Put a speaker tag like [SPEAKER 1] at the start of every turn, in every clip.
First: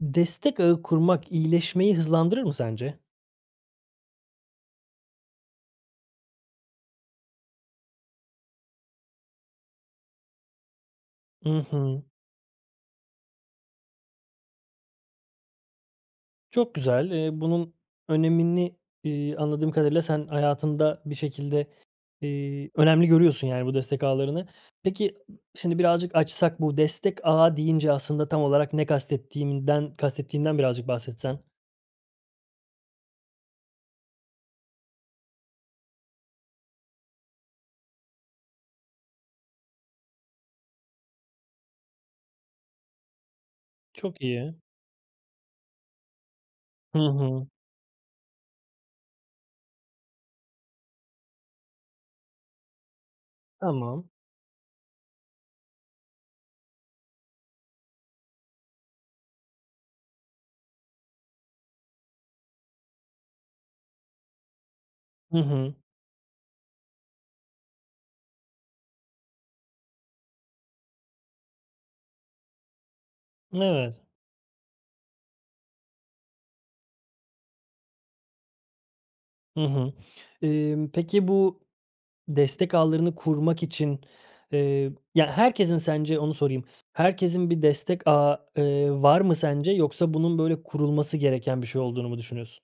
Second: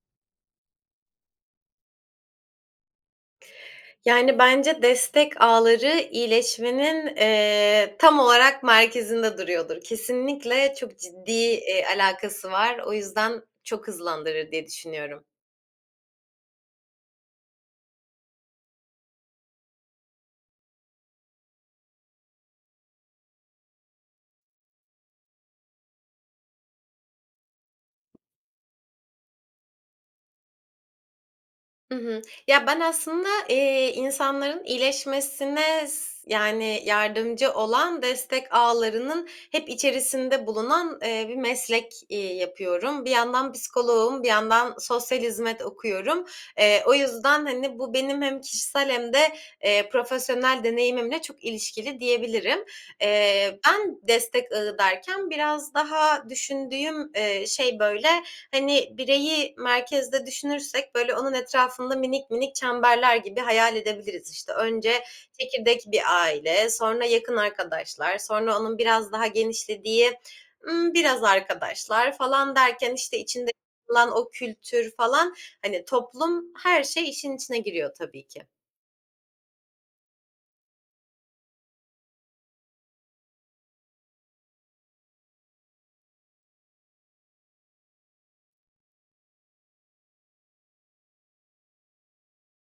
[SPEAKER 1] Destek ağı kurmak iyileşmeyi hızlandırır mı sence?
[SPEAKER 2] Yani, bence destek ağları iyileşmenin, eee, tam olarak merkezinde duruyordur. Kesinlikle çok ciddi,
[SPEAKER 1] I
[SPEAKER 2] eee,
[SPEAKER 1] hı.
[SPEAKER 2] alakası var. O yüzden çok hızlandırır diye düşünüyorum.
[SPEAKER 1] Çok güzel. Eee, bunun önemini, iii, anladığım kadarıyla sen hayatında bir şekilde, iii, önemli görüyorsun, yani, bu destek ağlarını. Peki, şimdi birazcık açsak bu destek ağa deyince aslında tam olarak ne kastettiğimden, kastettiğinden birazcık bahsetsen?
[SPEAKER 2] Hı hı. Ya, ben aslında, eee, insanların iyileşmesine s yani, yardımcı olan destek ağlarının hep içerisinde bulunan, eee, bir meslek, iii, yapıyorum. Bir yandan
[SPEAKER 1] Çok
[SPEAKER 2] psikoloğum, bir
[SPEAKER 1] iyi.
[SPEAKER 2] yandan sosyal hizmet okuyorum. Eee, o
[SPEAKER 1] Hı hı.
[SPEAKER 2] yüzden, hani, bu benim hem kişisel hem de, eee, profesyonel deneyimimle çok ilişkili diyebilirim. Eee, ben
[SPEAKER 1] Tamam.
[SPEAKER 2] destek ağı derken biraz daha düşündüğüm, eee, şey, böyle, hani, bireyi merkezde düşünürsek, böyle, onun etrafında minik minik çemberler gibi hayal edebiliriz. İşte, önce
[SPEAKER 1] Hı hı.
[SPEAKER 2] "çekirdek bir aile", sonra "yakın arkadaşlar", sonra onun biraz daha genişlediği, ımm, "biraz arkadaşlar" falan derken, işte, içinde
[SPEAKER 1] Evet.
[SPEAKER 2] [unintelligible] o kültür falan, hani, toplum, her şey, işin içine giriyor tabii ki.
[SPEAKER 1] Hı hı. Imm, peki bu destek ağlarını kurmak için, eee ya herkesin sence onu sorayım, herkesin bir destek ağı, eee, var mı sence yoksa bunun böyle kurulması gereken bir şey olduğunu mu düşünüyorsun?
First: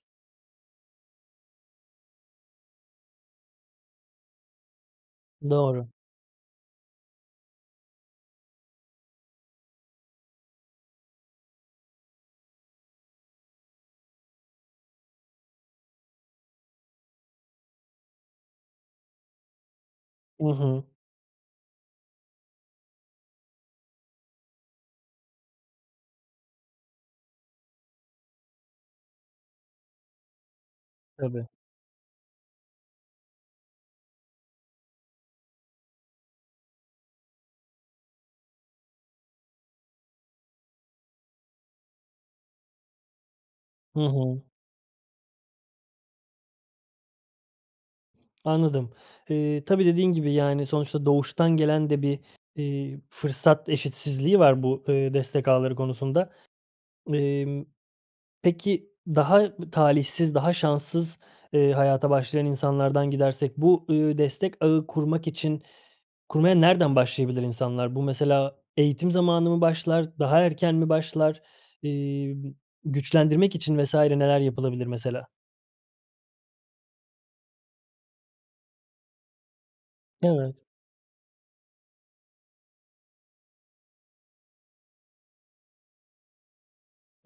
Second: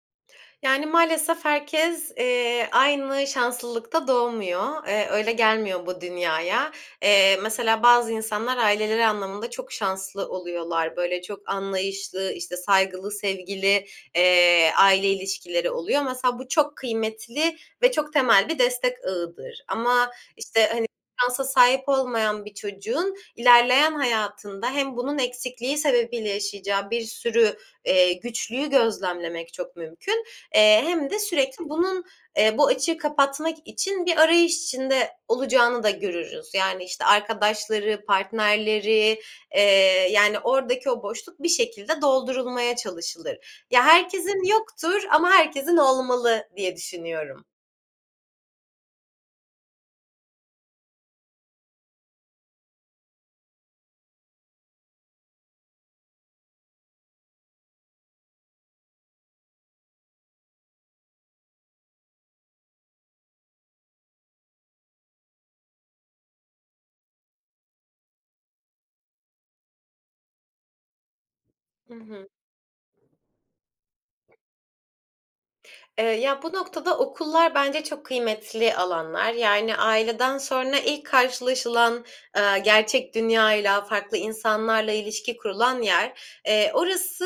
[SPEAKER 2] Yani, maalesef herkes, eee, aynı şanslılıkta doğmuyor. Eee, öyle gelmiyor
[SPEAKER 1] Doğru.
[SPEAKER 2] bu dünyaya. Eee, mesela, bazı insanlar aileleri anlamında çok şanslı oluyorlar. Böyle çok anlayışlı, işte, saygılı, sevgili, eee, aile ilişkileri oluyor. Mesela bu çok kıymetli ve çok temel bir destek ağıdır ama
[SPEAKER 1] Hı
[SPEAKER 2] işte
[SPEAKER 1] hı.
[SPEAKER 2] hani, şansa sahip olmayan bir çocuğun ilerleyen hayatında hem bunun eksikliği sebebiyle yaşayacağı bir sürü, eee, güçlüğü gözlemlemek çok mümkün, eee, hem de
[SPEAKER 1] Tabii.
[SPEAKER 2] sürekli bunun, eee, bu açığı kapatmak için bir arayış içinde olacağını da görürüz. Yani işte arkadaşları, partnerleri, eee, yani ordaki o boşluk bir şekilde doldurulmaya çalışılır. Ya,
[SPEAKER 1] Hı hı.
[SPEAKER 2] herkesin yoktur ama herkesin olmalı diye düşünüyorum.
[SPEAKER 1] Anladım. Eee, tabii, dediğin gibi, yani, sonuçta doğuştan gelen de bir, eee, fırsat eşitsizliği var bu, ııı, destek ağları konusunda. Emm, peki, daha b talihsiz, daha şanssız, eee, hayata başlayan insanlardan gidersek bu, ııı, destek ağı kurmak için kurmaya nereden başlayabilir insanlar? Bu mesela eğitim zamanı mı başlar, daha erken mi başlar,
[SPEAKER 2] Hı hı.
[SPEAKER 1] eee, güçlendirmek için vs. neler yapılabilir mesela?
[SPEAKER 2] Eee, ya, bu noktada okullar bence çok kıymetli alanlar. Yani, aileden
[SPEAKER 1] Evet.
[SPEAKER 2] sonra ilk karşılaşılan, eee, gerçek dünyayla farklı insanlarla ilişki kurulan yer. Eee,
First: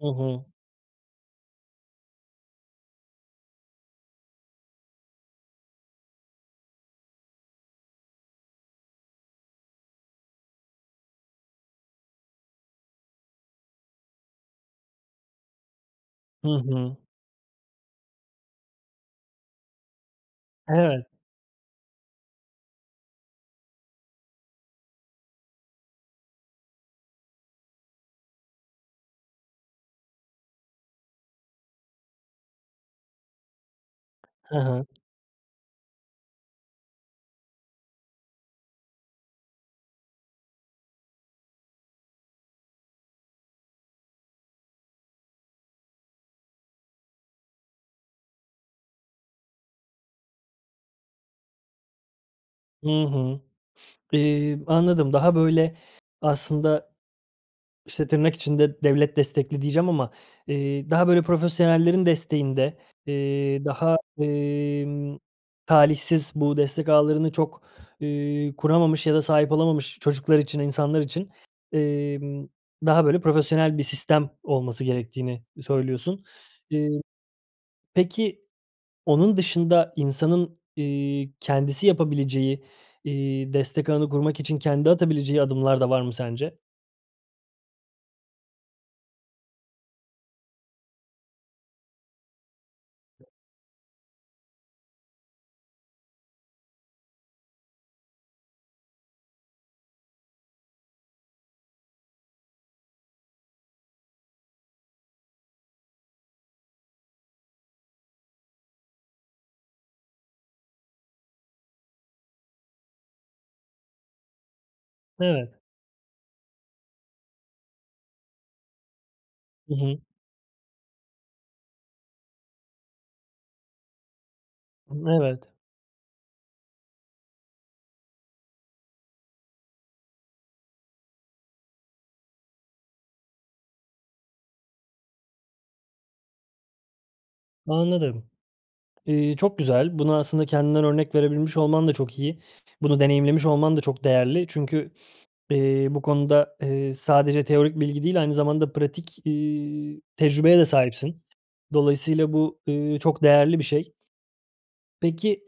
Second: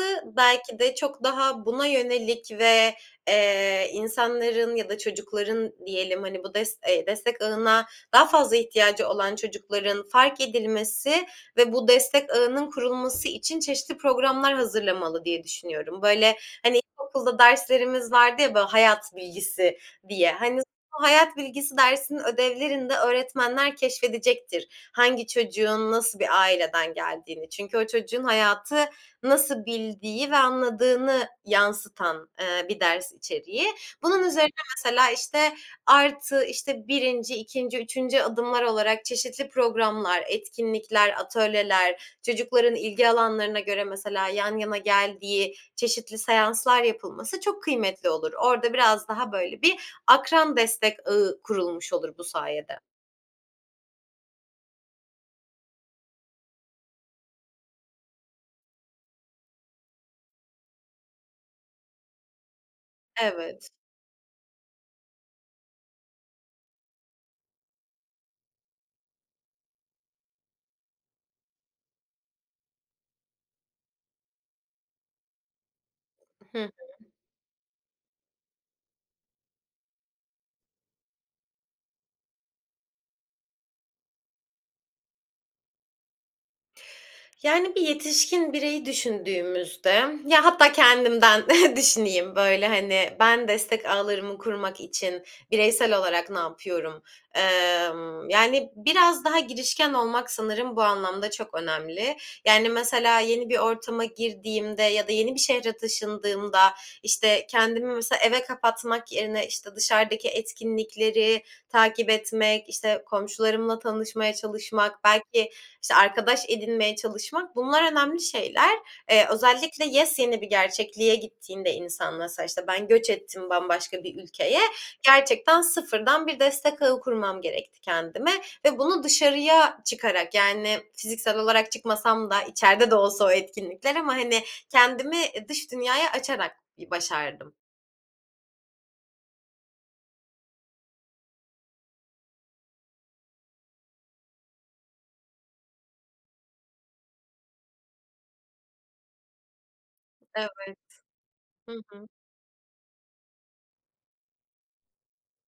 [SPEAKER 1] Hı hı.
[SPEAKER 2] belki de çok daha buna yönelik ve, eee, insanların ya da çocukların diyelim, hani, bu des eee, destek ağına daha fazla ihtiyacı olan çocukların fark edilmesi ve bu destek ağının kurulması için çeşitli programlar hazırlamalı diye düşünüyorum. Böyle,
[SPEAKER 1] Hı
[SPEAKER 2] hani,
[SPEAKER 1] hı.
[SPEAKER 2] ilkokulda derslerimiz vardı ya, ba hayat bilgisi diye, hani, o
[SPEAKER 1] Evet.
[SPEAKER 2] hayat bilgisi dersinin ödevlerinde öğretmenler keşfedecektir hangi çocuğun nasıl bir aileden geldiğini. Çünkü o çocuğun hayatı nasıl bildiği ve anladığını yansıtan, eee, bir ders içeriği. Bunun üzerine
[SPEAKER 1] Hı hı.
[SPEAKER 2] mesela, işte, artı, işte, 1'inci, 2'nci, 3'üncü adımlar olarak çeşitli programlar, etkinlikler, atölyeler, çocukların ilgi alanlarına göre, mesela, yan yana geldiği çeşitli seanslar yapılması çok kıymetli olur. Orada biraz daha böyle bir akran destek ağı kurulmuş olur bu sayede.
[SPEAKER 1] Hı hı. Eee, anladım, daha böyle aslında. İşte, tırnak içinde "devlet destekli" diyeceğim ama, eee, daha böyle profesyonellerin desteğinde, eee,
[SPEAKER 2] Evet.
[SPEAKER 1] daha, emm, talihsiz, bu destek ağlarını çok, eee, kuramamış ya da sahip olamamış çocuklar için, insanlar için, emm, daha böyle profesyonel bir sistem olması gerektiğini, iii, söylüyorsun.
[SPEAKER 2] Hı hı.
[SPEAKER 1] Eee, peki, onun dışında insanın, eee, kendisi yapabileceği, eee, destek ağını kurmak için kendi atabileceği adımlar da var mı sence?
[SPEAKER 2] Yani, bir yetişkin bireyi düşündüğümüzde, ya, hatta kendimden düşüneyim, böyle, hani, ben destek ağlarımı kurmak için bireysel olarak ne yapıyorum? Emm, yani, biraz daha girişken olmak sanırım bu anlamda çok önemli. Yani, mesela yeni bir ortama girdiğimde ya da yeni bir şehre taşındığımda, işte, kendimi mesela eve kapatmak yerine, işte, dışarıdaki etkinlikleri takip etmek, işte, komşularımla tanışmaya çalışmak, belki,
[SPEAKER 1] Evet.
[SPEAKER 2] işte, arkadaş edinmeye çalışmak; bunlar önemli şeyler. Eee,
[SPEAKER 1] Hı
[SPEAKER 2] özellikle
[SPEAKER 1] hı.
[SPEAKER 2] yepyeni bir gerçekliğe gittiğinde insan mesela, işte, ben göç ettim bambaşka bir ülkeye,
[SPEAKER 1] Hımm, evet.
[SPEAKER 2] gerçekten sıfırdan bir destek ağı kurmam gerekti kendime ve bunu dışarıya çıkarak, yani, fiziksel olarak çıkmasam da içeride de olsa o etkinlikler ama, hani, kendimi, ııı, dış dünyaya açarak bir başardım.
[SPEAKER 1] Anladım, eee, çok güzel. Bunu aslında kendinden örnek verebilmiş olman da çok iyi. Bunu deneyimlemiş olman da çok değerli. Çünkü, eee, bu konuda, eee, sadece teorik bilgi değil, aynı zamanda pratik, eee, tecrübeye de
[SPEAKER 2] Evet.
[SPEAKER 1] sahipsin.
[SPEAKER 2] Hı hı.
[SPEAKER 1] Dolayısıyla bu, eee, çok değerli bir şey. Peki,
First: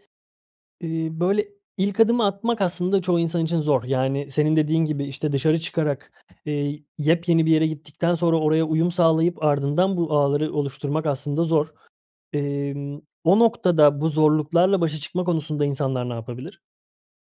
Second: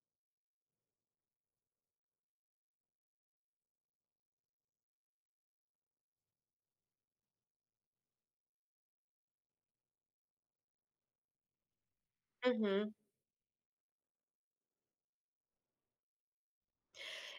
[SPEAKER 1] iii, böyle, ilk adımı atmak aslında çoğu insan için zor, yani, senin dediğin gibi, işte, dışarı çıkarak, eee, yepyeni bir yere gittikten sonra oraya uyum sağlayıp ardından bu ağları oluşturmak aslında zor.
[SPEAKER 2] Hı hı.
[SPEAKER 1] Emm, o noktada bu zorluklarla başa çıkma konusunda insanlar ne yapabilir?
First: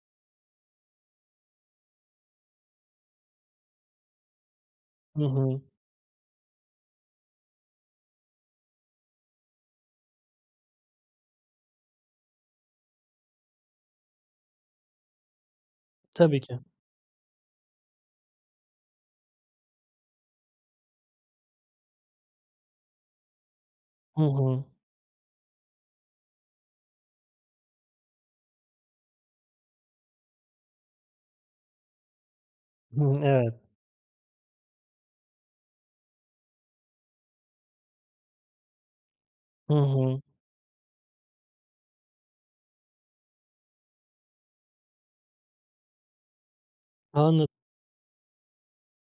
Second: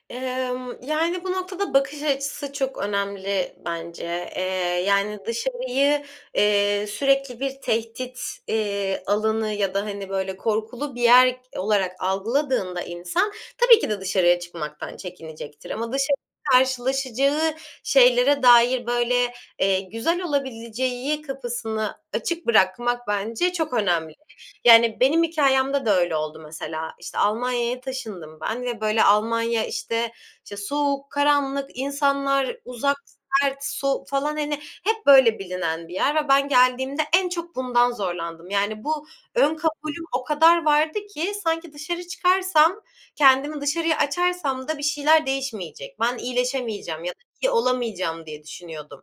[SPEAKER 2] Emm, yani, bu noktada bakış açısı çok önemli bence. Eee, yani,
[SPEAKER 1] Hı hı.
[SPEAKER 2] dışarıyı, eee, sürekli bir tehdit, eee, alanı ya da, hani, böyle, korkulu bir yer k olarak algıladığında insan tabii ki, de dışarıya çıkmaktan çekinecektir ama dışarıda
[SPEAKER 1] Tabii ki.
[SPEAKER 2] karşılaşacağı şeylere dair, böyle, eee, güzel olabileceği kapısını açık bırakmak bence çok önemli.
[SPEAKER 1] Hı hı.
[SPEAKER 2] Yani, benim hikâyemde de öyle oldu mesela. İşte, Almanya'ya taşındım ben ve, böyle, Almanya, işte, işte, soğuk, karanlık, insanlar uzak,
[SPEAKER 1] Hı hı,
[SPEAKER 2] sert,
[SPEAKER 1] evet.
[SPEAKER 2] soğuk, falan, hani, hep böyle bilinen bir yer ve ben geldiğimde en çok bundan zorlandım. Yani, bu ön
[SPEAKER 1] Hı
[SPEAKER 2] kabulüm
[SPEAKER 1] hı.
[SPEAKER 2] o kadar vardı ki sanki dışarı çıkarsam, kendimi dışarıya açarsam da bir şeyler değişmeyecek. Ben iyileşemeyeceğim ya da
[SPEAKER 1] Anlad
[SPEAKER 2] iyi olamayacağım diye düşünüyordum.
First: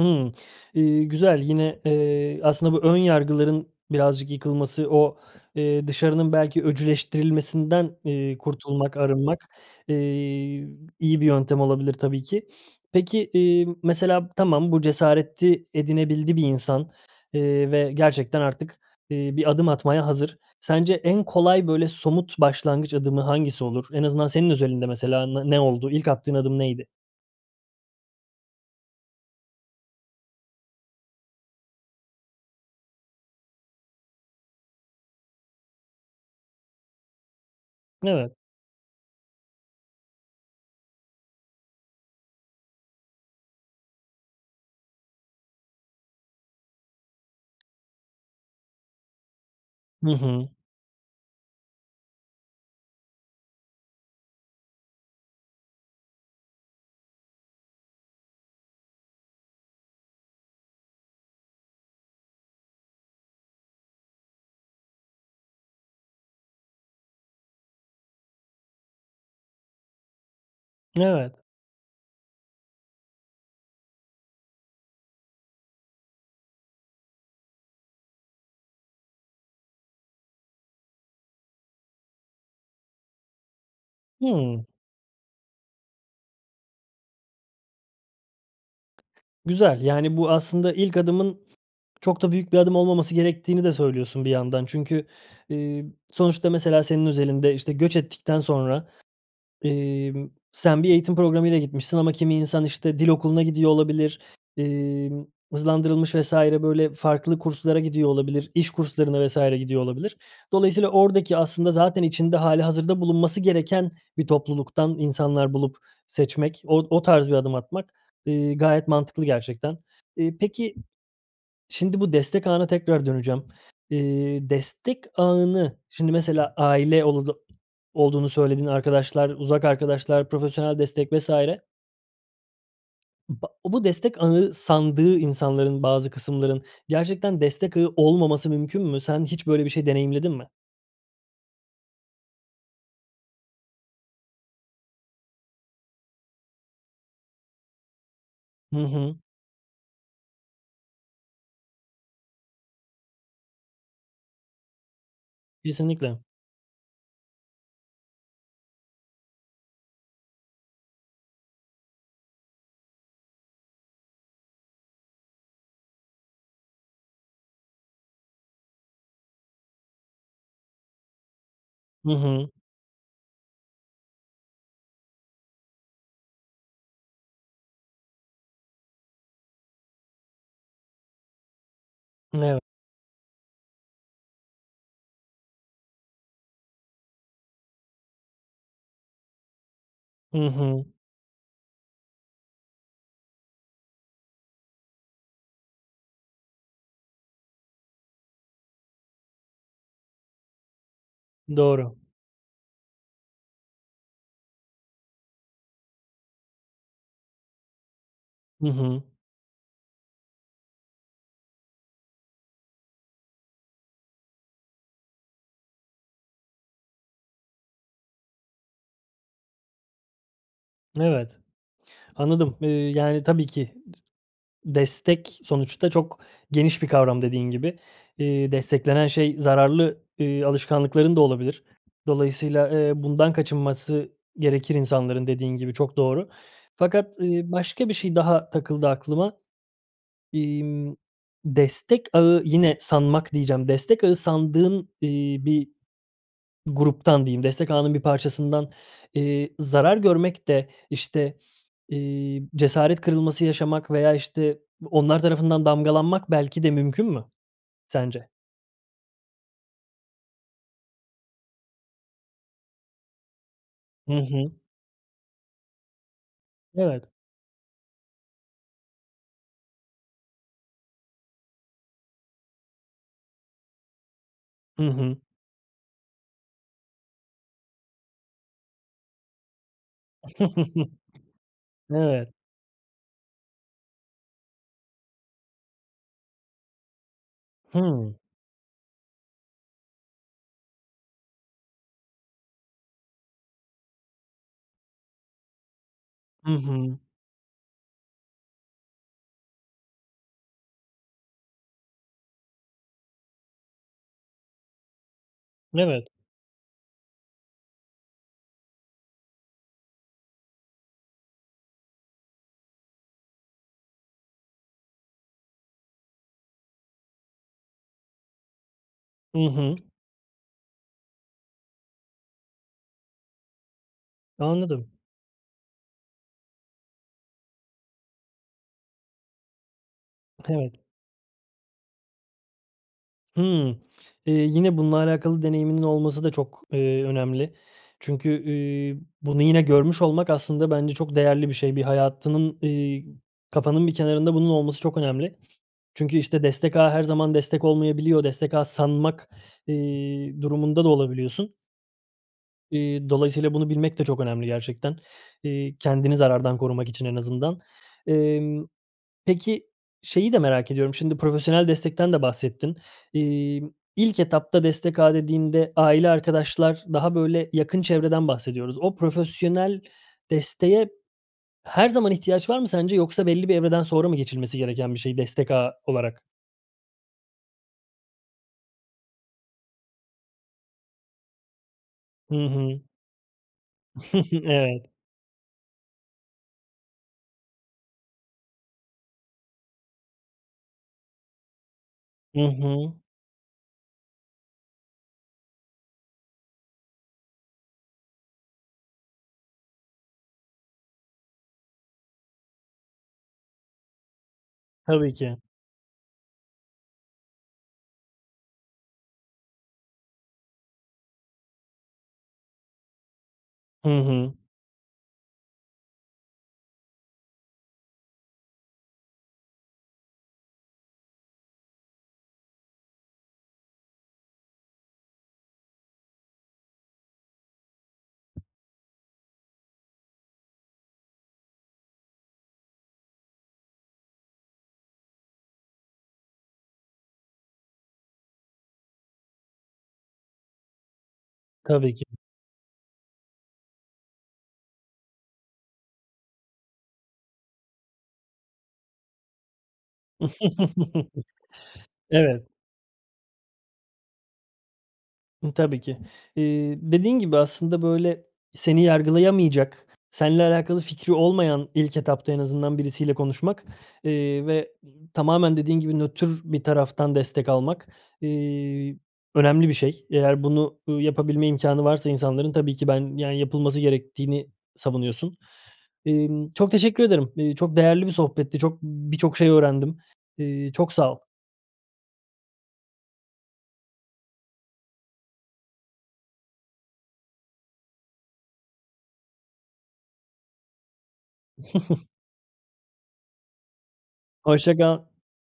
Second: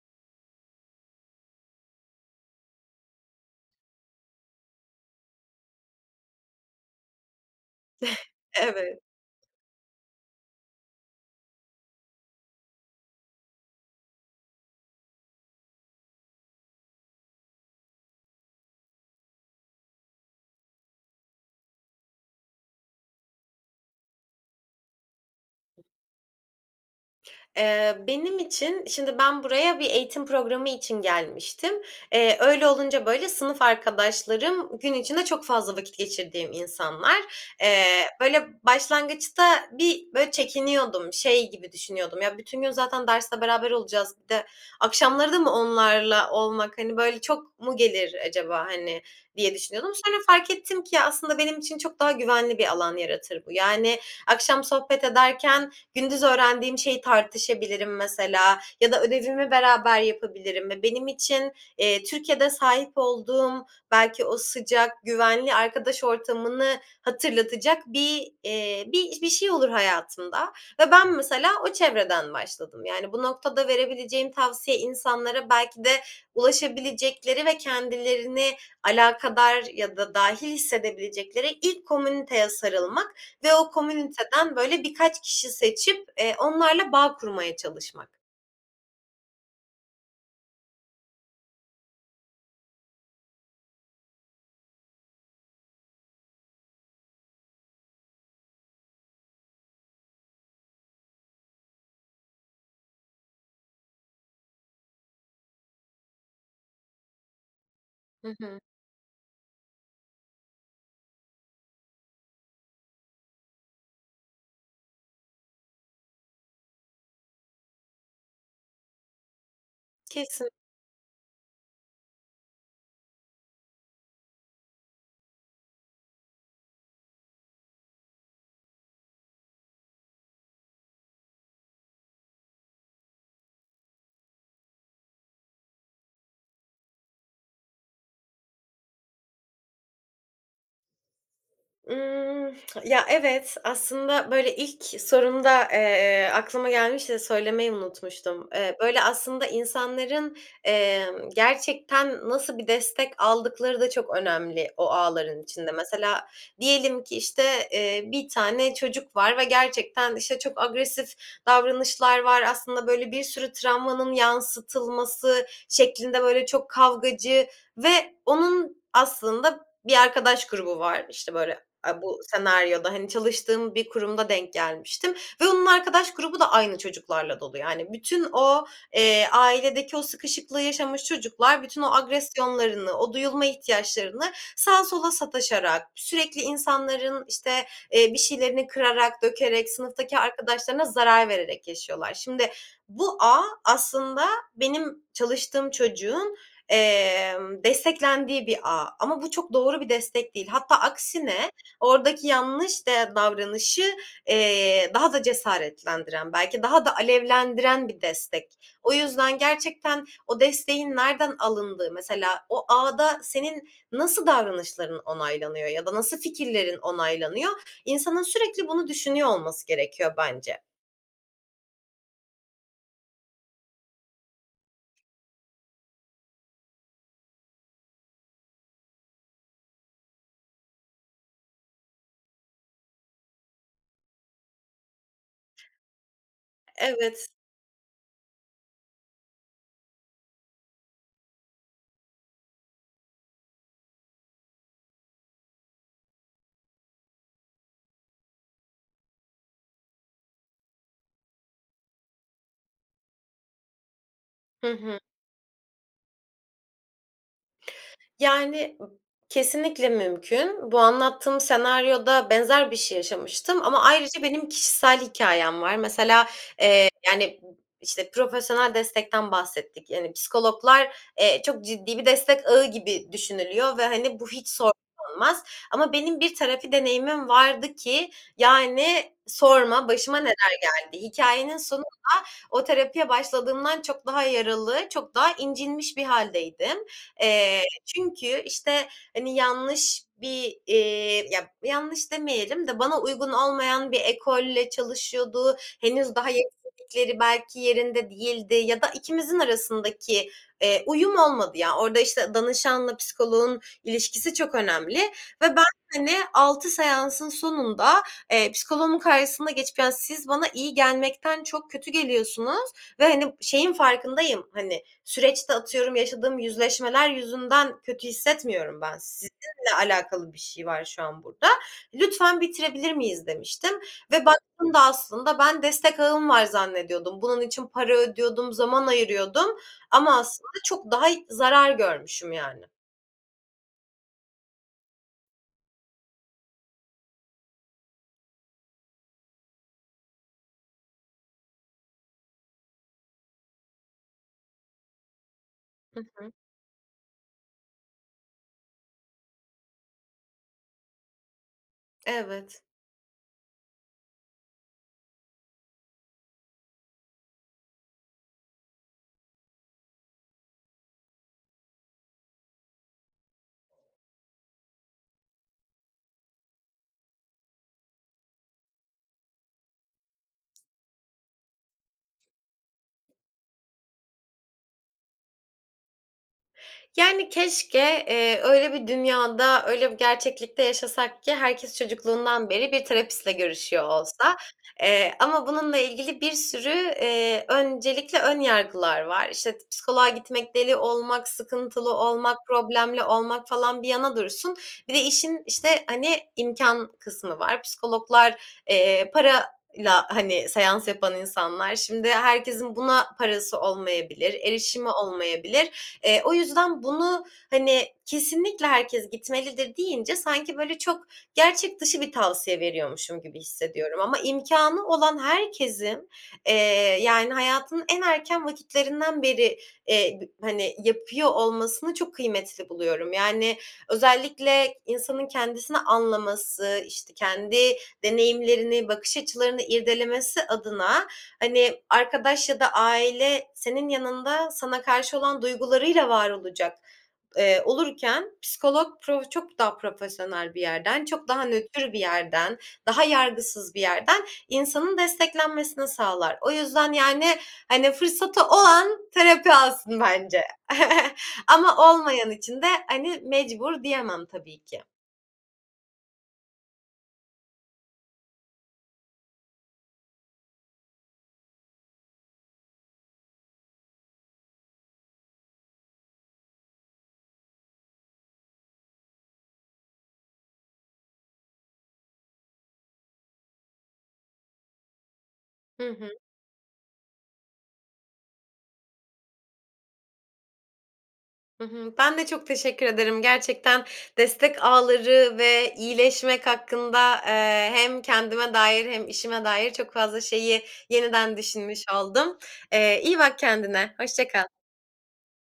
[SPEAKER 1] Hımm. Eee, güzel, yine, eee, aslında bu ön yargıların birazcık yıkılması, o, eee, dışarının belki öcüleştirilmesinden, eee, kurtulmak,
[SPEAKER 2] Evet.
[SPEAKER 1] arınmak, eee, iyi bir yöntem olabilir tabii ki. Peki, eee, mesela, tamam, bu cesareti edinebildi bir insan, eee, ve gerçekten artık, eee, bir adım atmaya hazır. Sence en kolay böyle somut başlangıç adımı hangisi olur? En azından senin özelinde mesela ne ne oldu? İlk attığın adım neydi?
[SPEAKER 2] Eee, benim için Şimdi ben buraya bir eğitim programı için gelmiştim. Eee, öyle olunca böyle sınıf arkadaşlarım gün içinde çok fazla vakit geçirdiğim insanlar. Eee,
[SPEAKER 1] Evet.
[SPEAKER 2] böyle başlangıçta bir böyle çekiniyordum. Şey gibi düşünüyordum, "Ya, bütün gün zaten derste beraber olacağız, bir de akşamları da mı onlarla olmak, hani, böyle çok mu gelir acaba hani?" diye düşünüyordum.
[SPEAKER 1] Hı
[SPEAKER 2] Sonra
[SPEAKER 1] hı.
[SPEAKER 2] fark ettim ki ya, aslında benim için çok daha güvenli bir alan yaratır bu. Yani akşam sohbet ederken gündüz öğrendiğim şeyi tartışabilirim mesela ya da ödevimi beraber yapabilirim ve benim için, eee, Türkiye'de sahip olduğum belki o sıcak, güvenli arkadaş ortamını hatırlatacak bir, eee, bir bir şey olur hayatımda ve ben
[SPEAKER 1] Evet.
[SPEAKER 2] mesela o çevreden başladım. Yani bu noktada verebileceğim tavsiye insanlara belki de ulaşabilecekleri ve kendilerini alakadar ya da dâhil hissedebilecekleri ilk komüniteye sarılmak ve o komüniteden
[SPEAKER 1] Hıı.
[SPEAKER 2] böyle birkaç kişi seçip, eee, onlarla bağ kurmaya çalışmak.
[SPEAKER 1] Güzel, yani, bu aslında ilk adımın çok da büyük bir adım olmaması gerektiğini de söylüyorsun bir yandan. Çünkü, ııı, sonuçta mesela senin özelinde, işte, göç ettikten sonra, emm, sen bir eğitim programıyla gitmişsin ama kimi insan, işte, dil okuluna gidiyor olabilir, emm, hızlandırılmış vs. böyle farklı kurslara gidiyor
[SPEAKER 2] Hı
[SPEAKER 1] olabilir,
[SPEAKER 2] hı.
[SPEAKER 1] iş kurslarına vs. gidiyor olabilir. Dolayısıyla oradaki aslında zaten içinde hâlihazırda bulunması gereken bir topluluktan insanlar bulup seçmek, o o tarz bir adım atmak, ııı, gayet mantıklı gerçekten. Iıı,
[SPEAKER 2] Kesin.
[SPEAKER 1] peki, şimdi bu destek ağına tekrar döneceğim. Eee, destek ağını, şimdi mesela aile olulu olduğunu söyledin arkadaşlar, uzak arkadaşlar, profesyonel destek vs. ba bu destek ağı sandığı insanların, bazı kısımların gerçekten destek ağı olmaması mümkün mü? Sen hiç böyle bir şey deneyimledin mi?
[SPEAKER 2] Imm, ya, evet. Aslında, böyle, ilk sorumda, eee, aklıma gelmişti de söylemeyi unutmuştum.
[SPEAKER 1] Hı
[SPEAKER 2] Eee, böyle,
[SPEAKER 1] hı.
[SPEAKER 2] aslında insanların, emm, gerçekten nasıl bir destek aldıkları da çok önemli o ağların içinde.
[SPEAKER 1] Kesinlikle.
[SPEAKER 2] Mesela diyelim ki işte, eee, bir tane çocuk var ve gerçekten, işte, çok agresif davranışlar var, aslında böyle bir sürü travmanın yansıtılması şeklinde, böyle, çok kavgacı ve onun aslında bir arkadaş grubu var. İşte, böyle, aaa,
[SPEAKER 1] Hı
[SPEAKER 2] bu
[SPEAKER 1] hı.
[SPEAKER 2] senaryoda, hani, çalıştığım bir kurumda denk gelmiştim ve onun arkadaş grubu da aynı çocuklarla dolu, yani. Bütün o, eee, ailedeki o sıkışıklığı yaşamış çocuklar bütün o
[SPEAKER 1] [unintelligible]
[SPEAKER 2] agresyonlarını, o duyulma ihtiyaçlarını sağa sola sataşarak, sürekli insanların, işte, eee, bir şeylerini kırarak, dökerek, sınıftaki
[SPEAKER 1] Hı
[SPEAKER 2] arkadaşlarına
[SPEAKER 1] hı.
[SPEAKER 2] zarar vererek yaşıyorlar. Şimdi bu ağ aslında benim çalıştığım çocuğun, emm, desteklendiği bir ağ. Ama bu çok doğru bir destek değil. Hatta aksine
[SPEAKER 1] Doğru.
[SPEAKER 2] oradaki yanlış de davranışı, eee, daha da cesaretlendiren belki daha da alevlendiren bir destek.
[SPEAKER 1] Hı
[SPEAKER 2] O
[SPEAKER 1] hı.
[SPEAKER 2] yüzden gerçekten o desteğin nereden alındığı, mesela o ağda senin nasıl davranışların onaylanıyor ya da nasıl fikirlerin onaylanıyor? İnsanın sürekli bunu düşünüyor olması gerekiyor bence.
[SPEAKER 1] Evet, anladım, ııı, yani tabii ki d destek sonuçta çok geniş bir kavram, dediğin gibi. Iıı, desteklenen şey zararlı, ııı, alışkanlıkların da olabilir. Dolayısıyla, ııı, bundan kaçınması gerekir insanların, dediğin gibi, çok doğru. Fakat,
[SPEAKER 2] Evet.
[SPEAKER 1] ııı, başka bir şey daha takıldı aklıma. İmm, destek ağı yine "sanmak" diyeceğim, destek ağı sandığın, iii, bir gruptan diyeyim, destek ağının bir parçasından, iii, zarar görmek de işte, iii, cesaret kırılması yaşamak veya işte
[SPEAKER 2] Hı hı.
[SPEAKER 1] onlar tarafından damgalanmak belki de mümkün mü sence?
[SPEAKER 2] Yani b kesinlikle mümkün. Bu anlattığım senaryoda benzer bir şey yaşamıştım. Ama
[SPEAKER 1] Hı
[SPEAKER 2] ayrıca benim
[SPEAKER 1] hı.
[SPEAKER 2] kişisel hikâyem var. Mesela, eee,
[SPEAKER 1] Evet.
[SPEAKER 2] yani b işte, profesyonel destekten bahsettik. Yani psikologlar, eee, çok ciddi bir destek ağı gibi düşünülüyor ve hani bu hiç sor [unintelligible]
[SPEAKER 1] Hı hı.
[SPEAKER 2] Ama benim bir terapi deneyimim vardı ki yani sorma başıma neler geldi. Hikâyenin sonunda
[SPEAKER 1] Evet.
[SPEAKER 2] o terapiye başladığımdan çok daha yaralı, çok daha incinmiş bir hâldeydim. Eee,
[SPEAKER 1] Hımm.
[SPEAKER 2] çünkü işte hani yanlış bir, eee, ya, yanlış demeyelim de bana uygun olmayan bir ekolle çalışıyordu, henüz daha
[SPEAKER 1] Hı hı.
[SPEAKER 2] yetkinlikleri belki yerinde değildi ya da ikimizin arasındaki, eee, uyum olmadı ya. Orda işte danışanla psikoloğun ilişkisi çok önemli ve ben
[SPEAKER 1] Evet.
[SPEAKER 2] hani 6 seansın sonunda, eee, psikoloğumun karşısına geçip yani siz bana iyi gelmekten çok kötü geliyorsunuz ve hani şeyin farkındayım hani süreçte atıyorum yaşadığım yüzleşmeler yüzünden kötü hissetmiyorum ben.
[SPEAKER 1] Hı
[SPEAKER 2] Sizinle
[SPEAKER 1] hı.
[SPEAKER 2] alakalı bir şey var şu an burda. "Lütfen bitirebilir miyiz." Demiştim ve baktığımda
[SPEAKER 1] Anladım.
[SPEAKER 2] aslında ben destek ağım var zannediyordum. Bunun için para ödüyordum, zaman ayırıyordum ama aslında
[SPEAKER 1] Evet.
[SPEAKER 2] çok daha zarar görmüşüm yani.
[SPEAKER 1] Imm. Eee, yine, bununla alakalı deneyiminin olması da çok, eee, önemli. Çünkü, iii, bunu yine görmüş olmak aslında bence çok değerli bir şey. Bir hayatının, eee, kafanın bir kenarında bunun olması çok önemli.
[SPEAKER 2] Hı
[SPEAKER 1] Çünkü
[SPEAKER 2] hı.
[SPEAKER 1] işte destek ağı her zaman destek olmayabiliyor. Destek ağı sanmak, eee, durumunda da olabiliyorsun.
[SPEAKER 2] Evet.
[SPEAKER 1] Eee, dolayısıyla bunu bilmek de çok önemli gerçekten. Eee, kendini zarardan korumak için en azından. Emm, peki şeyi de merak ediyorum: Şimdi profesyonel destekten de bahsettin. Emm, ilk etapta destek ağı dediğinde aile, arkadaşlar, daha böyle yakın çevreden bahsediyoruz. O profesyonel desteğe her zaman ihtiyaç var mı sence yoksa belli bir evreden sonra mı geçilmesi gereken bir şey destek ağı olarak?
[SPEAKER 2] Yani, keşke, eee, öyle bir dünyada, öyle bir gerçeklikte yaşasak ki herkes
[SPEAKER 1] Hı
[SPEAKER 2] çocukluğundan beri
[SPEAKER 1] hı.
[SPEAKER 2] bir terapistle görüşüyor olsa.
[SPEAKER 1] Evet.
[SPEAKER 2] Eee, ama bununla ilgili bir sürü, eee, öncelikle ön yargılar var. İşte t psikoloğa gitmek deli olmak, sıkıntılı olmak,
[SPEAKER 1] Hı hı.
[SPEAKER 2] problemli olmak falan bir yana dursun. Bir de işin işte, hani, imkân kısmı var. Psikologlar, eee, parayla, hani, seans yapan insanlar. Şimdi herkesin buna parası olmayabilir, erişimi
[SPEAKER 1] Tabii ki.
[SPEAKER 2] olmayabilir. Eee, o yüzden bunu, hani, kesinlikle herkes gitmelidir deyince sanki böyle çok gerçek dışı bir tavsiye veriyormuşum gibi
[SPEAKER 1] Hı
[SPEAKER 2] hissediyorum. Ama
[SPEAKER 1] hı.
[SPEAKER 2] imkânı olan herkesin, eee, yani, hayatının en erken vakitlerinden beri, eee, b hani, yapıyor olmasını çok kıymetli buluyorum. Yani, özellikle insanın kendisini anlaması, işte, kendi deneyimlerini, bakış açılarını irdelemesi adına, hani, arkadaş ya da aile senin yanında sana karşı olan duygularıyla var olacak, eee, olurken psikolog pro çok daha profesyonel bir yerden, çok daha nötr
[SPEAKER 1] Tabii
[SPEAKER 2] bir
[SPEAKER 1] ki.
[SPEAKER 2] yerden, daha yargısız bir yerden insanın desteklenmesini sağlar. O yüzden, yani, hani, fırsatı olan terapi alsın bence. Ama olmayan
[SPEAKER 1] Evet.
[SPEAKER 2] için de, hani, mecbur diyemem tabii ki.
[SPEAKER 1] Hımm. Tabii ki. Eee, dediğin gibi aslında böyle seni yargılayamayacak, senle alakalı fikri olmayan ilk etapta en azından birisiyle konuşmak. Eee, ve, ımm, tamamen dediğin gibi nötr bir taraftan destek almak, eee, önemli bir şey, eğer bunu, ııı, yapabilme imkânı varsa insanların tabii ki ben, yani, yapılması gerektiğini savunuyorsun.
[SPEAKER 2] Hı hı.
[SPEAKER 1] Emm, çok teşekkür ederim. Eee, çok değerli bir sohbetti. Çok, ımm, birçok şey öğrendim. Eee çok sağ ol.
[SPEAKER 2] Hı hı. Ben de çok teşekkür ederim. Gerçekten destek ağları ve iyileşmek hakkında, eee, hem kendime dair hem işime dair çok fazla şeyi yeniden düşünmüş oldum. Eee, iyi bak kendine, hoşça kal.
[SPEAKER 1] Hoşça kal.